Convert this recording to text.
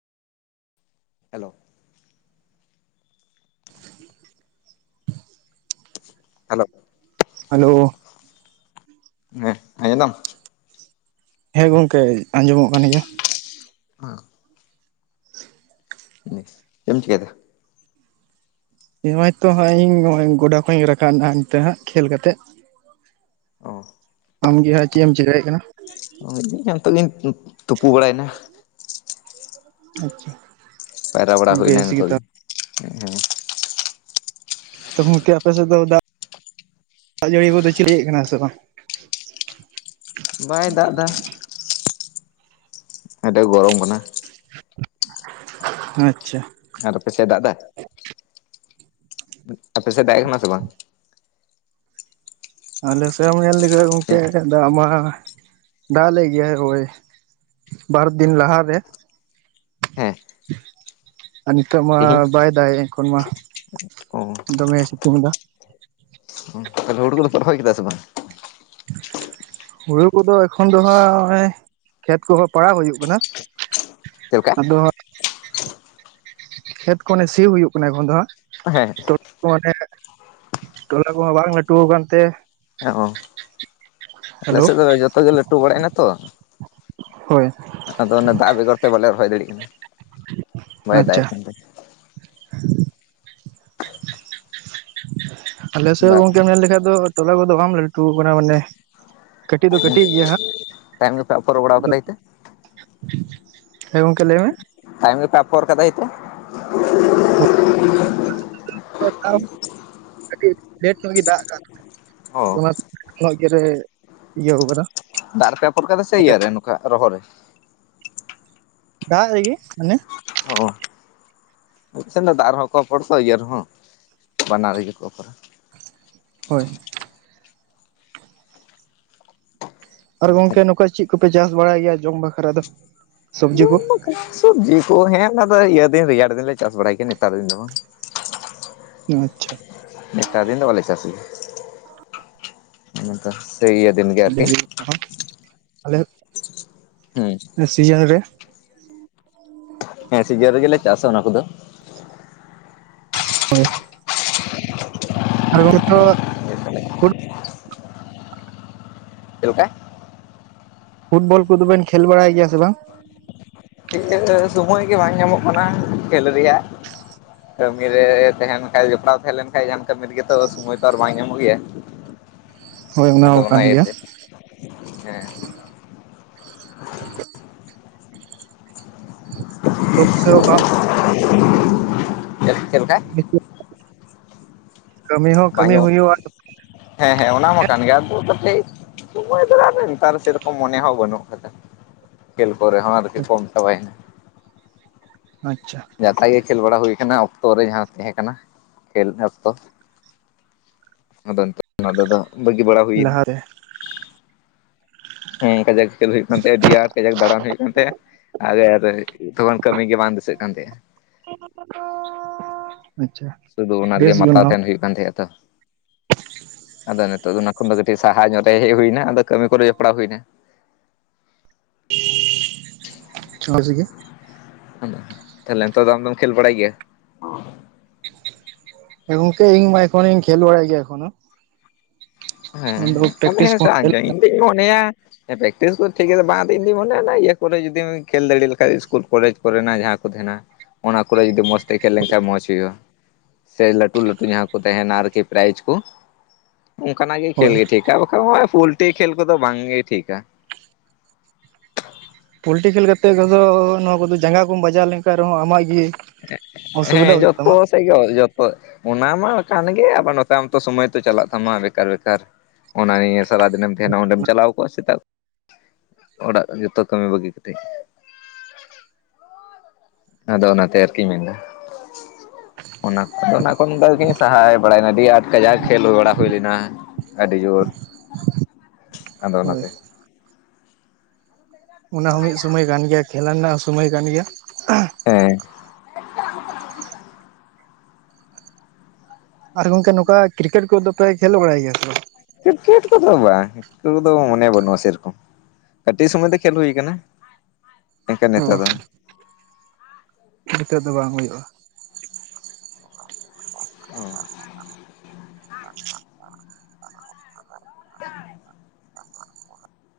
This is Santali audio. ᱦᱮᱞᱳ [inaudible] ᱦᱮᱞᱳ ᱦᱮᱞᱳ ᱦᱮᱸ ᱟᱭᱱᱟᱢ ᱦᱮᱸ ᱜᱚᱝᱠᱮ ᱟᱸᱡᱚᱢᱚᱜ ᱠᱟᱱ ᱜᱮᱭᱟ [unintelligible] [unintelligible] ᱪᱮᱫ ᱮᱢ ᱪᱮᱠᱟᱭᱮᱫᱟ᱾ ᱱᱚᱦᱚᱭ ᱛᱚ ᱦᱟᱸᱜ ᱤᱧ ᱱᱚᱜᱼᱚ ᱜᱚᱰᱟ ᱠᱷᱚᱡ ᱤᱧ ᱨᱟᱠᱟᱵ ᱱᱟᱦᱟᱜ ᱱᱤᱛᱟᱜ ᱦᱟᱸᱜ ᱠᱷᱮᱞ ᱠᱟᱛᱮᱫ ᱚᱸ ᱟᱢᱜᱮ ᱦᱟᱸᱜ ᱪᱮᱜ ᱮᱢ ᱪᱤᱠᱟᱹᱭᱮᱜ ᱠᱟᱱᱟ᱾ ᱦᱳᱭ ᱤᱧ ᱦᱚᱸ ᱱᱤᱛᱚᱜ ᱤᱧ ᱛᱩᱯᱩ ᱵᱟᱲᱟᱭᱮᱱᱟ ᱟᱪᱪᱷᱟ ᱯᱟᱭᱨᱟ ᱵᱟᱲᱟ ᱦᱩᱭᱱᱟ ᱵᱮᱥ ᱜᱮ ᱱᱤᱛᱚᱜ ᱜᱤ ᱦᱮᱸ ᱦᱮᱸ ᱛᱚ ᱜᱚᱝᱠᱮ ᱟᱯᱮ ᱥᱮᱫ ᱫᱚ ᱫᱟᱜ ᱫᱟᱜ ᱡᱟᱹᱲᱤ ᱠᱚᱫᱚ ᱪᱤᱞᱤᱭᱮᱜ ᱠᱟᱱᱟ ᱥᱮ ᱵᱟᱝ? ᱵᱟᱭ ᱫᱟᱜ ᱫᱟ ᱟᱫᱚ ᱜᱚᱨᱚᱢ ᱠᱟᱱᱟ ᱟᱪᱪᱷᱟ ᱟᱨ ᱟᱯᱮᱥᱮᱜ ᱫᱟᱜ ᱫᱟᱭ ᱟᱯᱮᱥᱮᱜ ᱫᱟᱜᱼᱮᱜ ᱠᱟᱱᱟ ᱥᱮ ᱵᱟᱝ? ᱟᱞᱮ ᱥᱮᱜ ᱮᱢ ᱧᱮᱞ ᱞᱮᱜᱷᱟᱡ ᱜᱚᱝᱠᱮ ᱫᱟᱜ ᱢᱟ ᱫᱟᱜ ᱞᱮᱜ ᱜᱤᱭᱟᱭ ᱦᱳᱭ᱾ ᱵᱟᱨ ᱫᱤᱱ ᱞᱟᱦᱟᱨᱮ ᱦᱮᱸ ᱟᱨ ᱱᱤᱛᱚᱜ ᱢᱟ ᱛᱮᱦᱤᱧ ᱵᱟᱭ ᱫᱟᱜ ᱮᱸ᱾ ᱮᱠᱷᱚᱱ ᱢᱟ ᱚ ᱫᱚᱢᱮᱭ ᱥᱤᱛᱩᱝ ᱮᱫᱟ ᱦᱚᱝ ᱦᱳᱲᱳ ᱦᱳᱲᱳ ᱫᱚᱯᱮ ᱨᱚᱦᱚᱭ ᱠᱮᱫᱟ ᱥᱮ ᱵᱟᱝ? [inaudible] ᱦᱩᱲᱩ ᱠᱚᱫᱚ ᱮᱠᱷᱚᱱ ᱫᱚᱦᱟᱸᱜᱼᱚᱭ ᱠᱷᱮᱛ ᱠᱚᱦᱚᱸ ᱯᱟᱲᱟᱣ ᱦᱩᱭᱩᱜ ᱠᱟᱱᱟ᱾ ᱪᱮᱫ ᱞᱮᱠᱟ ᱟᱫᱚ ᱦᱟᱸᱜ ᱠᱷᱮᱛ ᱠᱚ ᱚᱱᱮ ᱥᱤ ᱦᱩᱭᱩᱜ ᱠᱟᱱᱟ ᱮᱠᱷᱚᱱ ᱫᱚ ᱦᱟᱸᱜ᱾ ᱦᱮᱸ ᱠᱚ ᱢᱟᱱᱮ ᱴᱚᱞᱟ ᱠᱚᱦᱚᱸ ᱵᱟᱝ ᱞᱟᱹᱴᱩᱣ ᱠᱟᱱ ᱛᱮ ᱦᱮᱸ ᱚᱸ ᱟᱞᱮ ᱦᱮᱞᱳ ᱥᱮᱜ ᱫᱚ ᱡᱚᱛᱚᱜᱮ ᱞᱟᱹᱴᱩ ᱵᱟᱲᱟᱮᱱᱟ ᱛᱚ ᱦᱳᱭ ᱟᱫᱚ ᱚᱱᱮ ᱫᱟᱜ ᱵᱮᱜᱚᱨ ᱛᱮ ᱵᱟᱞᱮ ᱨᱚᱦᱚᱭ ᱫᱟᱲᱤᱭᱟᱜ ᱠᱟᱱᱟ᱾ ᱵᱟᱭ ᱫᱟᱜ ᱟᱪᱪᱷᱟ ᱮᱫ ᱠᱟᱱ ᱛᱮ ᱟᱞᱮ ᱥᱮᱜ ᱦᱚᱸ ᱫᱟᱜ ᱜᱚᱝᱠᱮᱢ ᱧᱮᱞ ᱞᱮᱠᱷᱟᱫ ᱫᱚ ᱴᱚᱞᱟ ᱠᱚᱫᱚ ᱵᱟᱢ ᱞᱟᱹᱴᱩ ᱠᱟᱱᱟ ᱢᱟᱱᱮ ᱠᱟᱹᱴᱤᱡ ᱫᱚ ᱠᱟᱹᱴᱤᱡ ᱜᱮᱭᱟ ᱦᱟᱸᱜ ᱛᱟᱭᱚᱢ ᱜᱮᱯᱮ ᱟᱯᱷᱚᱨ ᱵᱟᱲᱟ ᱠᱟᱫᱟ ᱦᱤᱛᱟᱹ ᱦᱮᱸ ᱜᱚᱝᱠᱮ ᱞᱮᱭ ᱢᱮ ᱛᱟᱭᱚᱢ ᱜᱮᱯᱮ ᱟᱯᱚᱨ ᱠᱟᱫᱟᱭ ᱛᱚ ᱟᱫᱚ ᱫᱟᱜ ᱦᱚᱸ ᱠᱟᱹᱴᱤᱡ ᱞᱮᱴ ᱧᱚᱜ ᱜᱤ ᱫᱟᱜ ᱠᱟᱜᱼᱟ ᱛᱚᱵᱮ ᱚ ᱫᱚᱢᱮ ᱱᱚᱼᱚᱭ ᱤᱭᱟᱹ ᱨᱮ ᱤᱭᱟᱹᱣ ᱠᱟᱫᱟ ᱫᱟᱜ ᱨᱮ ᱯᱮ ᱯᱷᱳᱨ ᱠᱟᱫᱟ ᱥᱮ ᱤᱭᱟ ᱨᱮ ᱱᱚᱠᱟ ᱨᱚᱦᱚᱨ ᱨᱮ ᱫᱟᱜ ᱨᱤ ᱜᱤ ᱢᱟᱱᱮ᱾ ᱦᱸ ᱢᱤᱫᱥᱮᱱ ᱫᱚ ᱫᱟᱜ ᱨᱮᱦᱚᱸ ᱠᱚ ᱯᱷᱳᱲ ᱛᱚ ᱤᱭᱟᱹ ᱨᱮᱦᱚᱸ ᱵᱟᱱᱟᱨ ᱨᱮᱜᱮ ᱠᱚ ᱠᱚᱨᱟᱣ ᱦᱳᱭ ᱟᱨ ᱜᱚᱝᱠᱮ ᱱᱚᱠᱟ ᱪᱤᱜ ᱠᱚᱯᱮ ᱪᱟᱥ ᱵᱟᱲᱟᱭ ᱜᱮᱭᱟ ᱡᱚᱢ ᱵᱟᱠᱷᱨᱟ ᱫᱚ ᱥᱚᱵᱡᱤ ᱠᱚ᱾ ᱥᱚᱵᱽᱡᱤ ᱠᱚ ᱦᱮᱸ ᱚᱱᱟ ᱫᱚ ᱤᱭᱟᱹ ᱫᱤᱱ ᱨᱮᱭᱟᱲ ᱫᱤᱱ ᱞᱮ ᱪᱟᱥ ᱵᱟᱲᱟᱭ ᱜᱮᱭᱟ ᱱᱮᱛᱟᱨ ᱫᱤᱱ ᱫᱚ ᱵᱟᱝ ᱟᱪᱪᱷᱟ ᱱᱮᱛᱟᱨ ᱫᱤᱱ ᱫᱚ ᱵᱟᱞᱮ ᱪᱟᱥ ᱜᱮᱭᱟ ᱚᱱᱮᱛᱚ ᱥᱮᱭ ᱤᱭᱟᱹ ᱫᱤᱱ ᱜᱮ ᱟᱨᱠᱤ ᱟᱞᱮ ᱦᱩᱸ ᱥᱤᱡᱟᱹᱱ ᱨᱮ ᱦᱮᱸ ᱥᱤᱡᱟᱹᱱ ᱨᱮᱜᱮᱞᱮ ᱪᱟᱥᱟ ᱚᱱᱟ ᱠᱚᱫᱚ᱾ ᱦᱳᱭ ᱟᱨ [unintelligible] ᱛᱚ ᱪᱮᱫ ᱪᱮᱞᱠᱟ ᱯᱷᱩᱴᱵᱚᱞ ᱠᱚᱫᱚ ᱵᱮᱱ ᱠᱷᱮᱞ ᱵᱟᱲᱟᱭ ᱜᱮᱭᱟ ᱥᱮ ᱵᱟᱝ ᱤᱱᱟᱹ ᱥᱚᱢᱚᱭ ᱜᱮ ᱵᱟᱝ ᱧᱟᱢᱚᱜ ᱠᱟᱱᱟ ᱠᱷᱮᱞ ᱨᱮᱭᱟᱜ ᱠᱟᱹᱢᱤ ᱨᱮ ᱛᱟᱦᱮᱸᱱ ᱠᱷᱟᱡ ᱡᱚᱯᱲᱟᱣ ᱛᱟᱦᱮᱸ ᱞᱮᱱ ᱠᱷᱟᱡ ᱡᱟᱦᱟᱱ ᱠᱟᱹᱢᱤᱫ ᱜᱮᱛᱚ ᱥᱩᱢᱚᱭ ᱛᱚ ᱟᱨ ᱵᱟᱭ ᱧᱟᱢᱚᱜ ᱜᱮᱭᱟ᱾ ᱦᱳᱭ ᱟᱫᱚ ᱦᱚᱸ ᱠᱟᱱ ᱚᱱᱟ ᱜᱮᱭᱟ ᱮᱛᱮ ᱦᱮᱸ᱾ [unintelligible] [unintelligible] ᱥᱩᱠᱥᱟ. ᱣ ᱵᱟᱝ ᱪᱮᱫ ᱞᱮᱠᱟ? [unintelligible] ᱠᱟᱹᱢᱤ ᱦᱚᱸ ᱵᱟᱝ ᱠᱟᱹᱢᱤ ᱧᱚᱜ ᱦᱩᱭᱩᱜᱼᱟ ᱦᱮᱸ ᱦᱮᱸ ᱚᱱᱟ ᱢᱟ ᱠᱟᱱ ᱜᱮᱭᱟ ᱟᱫᱚ ᱠᱟᱹᱴᱤᱡ ᱱᱮᱛᱟᱨ ᱥᱮᱨᱚᱠᱚᱢ ᱢᱚᱱᱮ ᱦᱚᱸ ᱵᱟᱹᱱᱩᱜ ᱠᱟᱫᱟ ᱠᱷᱮᱞ ᱠᱚᱨᱮ ᱦᱚᱸ ᱟᱨ ᱠᱚᱢ ᱪᱟᱵᱟᱭᱮᱱᱟ᱾ ᱟᱪᱪᱷᱟ᱾ ᱡᱟᱛᱟ ᱜᱮ ᱠᱷᱮᱞ ᱵᱟᱲᱟ ᱦᱩᱭ ᱠᱟᱱᱟ ᱚᱠᱛᱚ ᱨᱮ ᱡᱟᱦᱟᱸ ᱛᱟᱦᱮᱸ ᱠᱟᱱᱟ ᱠᱷᱮᱞ ᱚᱠᱛᱚ᱾ ᱟᱫᱚ ᱱᱤᱛᱚᱜ ᱫᱟ ᱵᱟᱹᱜᱤ ᱵᱟᱲᱟ ᱦᱩᱭᱮᱱᱟ᱾ ᱞᱟᱦᱟᱨᱮ ᱦᱮᱸ ᱠᱟᱡᱟᱠ ᱠᱷᱮᱞ ᱦᱩᱭᱩᱜ ᱠᱟᱱᱟ ᱛᱟᱦᱮᱫ ᱰᱤᱭᱟᱨ ᱠᱟᱡᱟᱠ ᱫᱟᱬᱟᱱ ᱦᱩᱭᱩᱜ ᱠᱟᱱ ᱛᱟᱦᱮᱸᱫ [unintelligible] ᱟᱪᱪᱷᱟ ᱥᱩᱫᱷᱩ ᱚᱱᱟ ᱨᱮᱜᱮ ᱵᱮᱥ ᱜᱮ ᱢᱟᱛᱟᱣ ᱛᱟᱦᱮᱱ ᱦᱩᱭᱩᱜ ᱠᱟᱱ ᱛᱟᱦᱮᱸᱜᱼᱟ ᱛᱚ ᱟᱫᱚ ᱱᱤᱛᱚᱜ ᱫᱚ ᱚᱱᱟ ᱠᱷᱚᱱ ᱫᱚ ᱠᱟᱹᱴᱤᱡ ᱥᱟᱦᱟ ᱧᱚᱜ ᱨᱮ ᱦᱮᱡ ᱦᱩᱭᱱᱟ ᱟᱫᱚ ᱠᱟᱹᱢᱤ ᱠᱚᱨᱮ ᱡᱚᱯᱲᱟᱣ ᱦᱩᱭᱱᱟ ᱢᱚᱪ ᱜᱮ ᱛᱟᱦᱞᱮ ᱱᱤᱛᱚᱜ ᱫᱚ ᱟᱢ ᱫᱚᱢ ᱠᱷᱮᱞ ᱵᱟᱲᱟᱭᱟ ᱜᱮᱭᱟ? ᱜᱚᱝᱠᱮ ᱤᱧ ᱢᱟ ᱮᱠᱷᱚᱱᱤᱧ ᱠᱷᱮᱞ ᱵᱟᱲᱟᱭ ᱜᱮᱭᱟ ᱮᱠᱷᱚᱱᱳ [unintelligible] ᱟᱫᱚ ᱦᱮᱸ ᱯᱨᱮᱠᱴᱤᱥ ᱠᱚ ᱯᱮᱠᱴᱤᱥ ᱫᱚ ᱴᱷᱤᱠᱟ. ᱲ ᱵᱟᱝ ᱛᱤᱧ ᱢᱚᱱᱮ ᱚᱱᱟ ᱤᱭᱟᱹ ᱠᱚᱨᱮ ᱡᱩᱫᱤᱢ ᱠᱷᱮᱞ ᱫᱟᱲᱮ ᱞᱮᱠᱟᱱᱡ ᱤᱥᱠᱩᱞ ᱠᱚᱞᱮᱡᱽ ᱠᱚᱨᱮᱱᱟᱜ ᱡᱟᱦᱟᱸ ᱠᱚ ᱛᱟᱦᱮᱱᱟ᱾ ᱚᱱᱟ ᱠᱚᱨᱮ ᱡᱩᱫᱤ ᱢᱚᱸᱡᱽ ᱛᱮ ᱠᱷᱮᱞ ᱞᱮᱱ ᱠᱷᱟᱱᱡ ᱢᱚᱸᱡᱽ ᱦᱩᱭᱩᱜᱼᱟ᱾ ᱥᱮ ᱞᱟᱹᱴᱩ ᱞᱟᱹᱴᱩ ᱡᱟᱦᱟᱸ ᱠᱚ ᱛᱟᱦᱮᱱᱟ ᱟᱨᱠᱤ ᱯᱨᱟᱭᱤᱡ ᱠᱚ᱾ ᱚᱱᱠᱟᱱᱟᱜ ᱜᱮ ᱠᱷᱮᱞ ᱦᱳᱭ ᱜᱮ ᱴᱷᱤᱠᱟ ᱵᱟᱠᱷᱟᱱ ᱱᱚᱜᱼᱚᱭ ᱯᱳᱞᱴᱤ ᱠᱷᱮᱞ ᱠᱚᱫᱚ ᱵᱟᱝ ᱜᱮ ᱴᱷᱤᱠᱟ ᱯᱚᱞᱴᱤ ᱠᱷᱮᱞ ᱠᱟᱛᱮᱫ ᱠᱚᱫᱚ ᱱᱚᱣᱟ ᱠᱚᱫᱚ ᱡᱟᱸᱜᱟ ᱠᱚᱢ ᱵᱟᱡᱟᱣ ᱞᱮᱱᱠᱟᱱ ᱨᱮᱦᱚᱸ ᱟᱢᱟᱜ ᱜᱮ ᱚᱥᱩᱵᱤᱫᱷᱟ ᱦᱮᱸ ᱦᱩᱭᱩᱜ ᱡᱚᱛᱚ ᱛᱟᱢᱟ ᱥᱮ ᱜᱮ ᱡᱚᱛᱚ ᱚᱱᱟ ᱢᱟ ᱠᱟᱱ ᱜᱮ ᱟᱵᱟᱨ ᱟᱢ ᱛᱚ ᱥᱚᱢᱚᱭ ᱛᱚ ᱪᱟᱞᱟᱜ ᱛᱟᱢᱟ ᱵᱮᱠᱟᱨ ᱵᱮᱠᱟᱨ ᱚᱱᱟ ᱱᱤᱭᱟᱹ ᱥᱟᱨᱟ ᱫᱤᱱᱮᱢ ᱛᱟᱦᱮᱸᱱᱟ ᱚᱸᱰᱮᱢ ᱪᱟᱞᱟᱣ ᱠᱚᱜᱼᱟ ᱥᱮᱛᱟᱜ ᱚᱲᱟᱜ ᱨᱮᱜᱮ ᱛᱚ ᱠᱟᱹᱢᱤ ᱵᱟᱹᱜᱤ ᱠᱟᱛᱮ᱾ ᱟᱫᱚ ᱚᱱᱟ ᱛᱮ ᱟᱨᱠᱤ ᱢᱮᱱ ᱫᱚ ᱚᱱᱟ ᱚᱱᱟ ᱠᱷᱚᱱ ᱫᱚᱠᱤᱱ ᱥᱟᱦᱟᱭ ᱵᱟᱲᱟᱭᱱᱟ ᱟᱹᱰᱤ ᱟᱸᱴ ᱠᱟᱡᱟᱠ ᱠᱷᱤᱞᱰᱩ ᱵᱟᱲᱟ ᱦᱩᱭ ᱞᱮᱱᱟ᱾ ᱟᱹᱰᱤ ᱡᱳᱨ ᱟᱫᱚ ᱦᱳᱭ ᱚᱱᱟᱛᱮ ᱚᱱᱟ ᱦᱚᱸ ᱢᱤᱫ ᱥᱩᱢᱚᱭ ᱠᱟᱱ ᱜᱮᱭᱟ ᱠᱷᱮᱞᱟ ᱨᱮᱱᱟᱜ ᱦᱚᱸ ᱥᱩᱢᱚᱭ ᱠᱟᱱ ᱜᱮᱭᱟ ᱦᱮᱸ ᱟᱨ ᱜᱚᱝᱠᱮ ᱱᱚᱝᱠᱟ ᱠᱨᱤᱠᱮᱴ ᱠᱚᱫᱚ ᱯᱮ ᱠᱷᱮᱞ ᱵᱟᱲᱟᱭ ᱜᱮᱭᱟ ᱛᱚ? ᱠᱨᱤᱠᱮᱴ ᱠᱚᱫᱚ ᱵᱟᱝ ᱠᱚᱫᱚ ᱢᱚᱱᱮ ᱵᱟᱹᱱᱩᱜᱼᱟ ᱥᱮᱨᱚᱠᱚᱢ᱾ ᱠᱟᱹᱴᱤᱡ ᱥᱚᱢᱚᱭ ᱫᱚ ᱠᱷᱮᱞ ᱦᱩᱭᱟᱱᱟ ᱚ ᱱᱤᱛᱚᱜ ᱫᱚ ᱵᱟᱝ ᱦᱩᱭᱩᱜᱼᱟ᱾ ᱦᱚᱸ᱾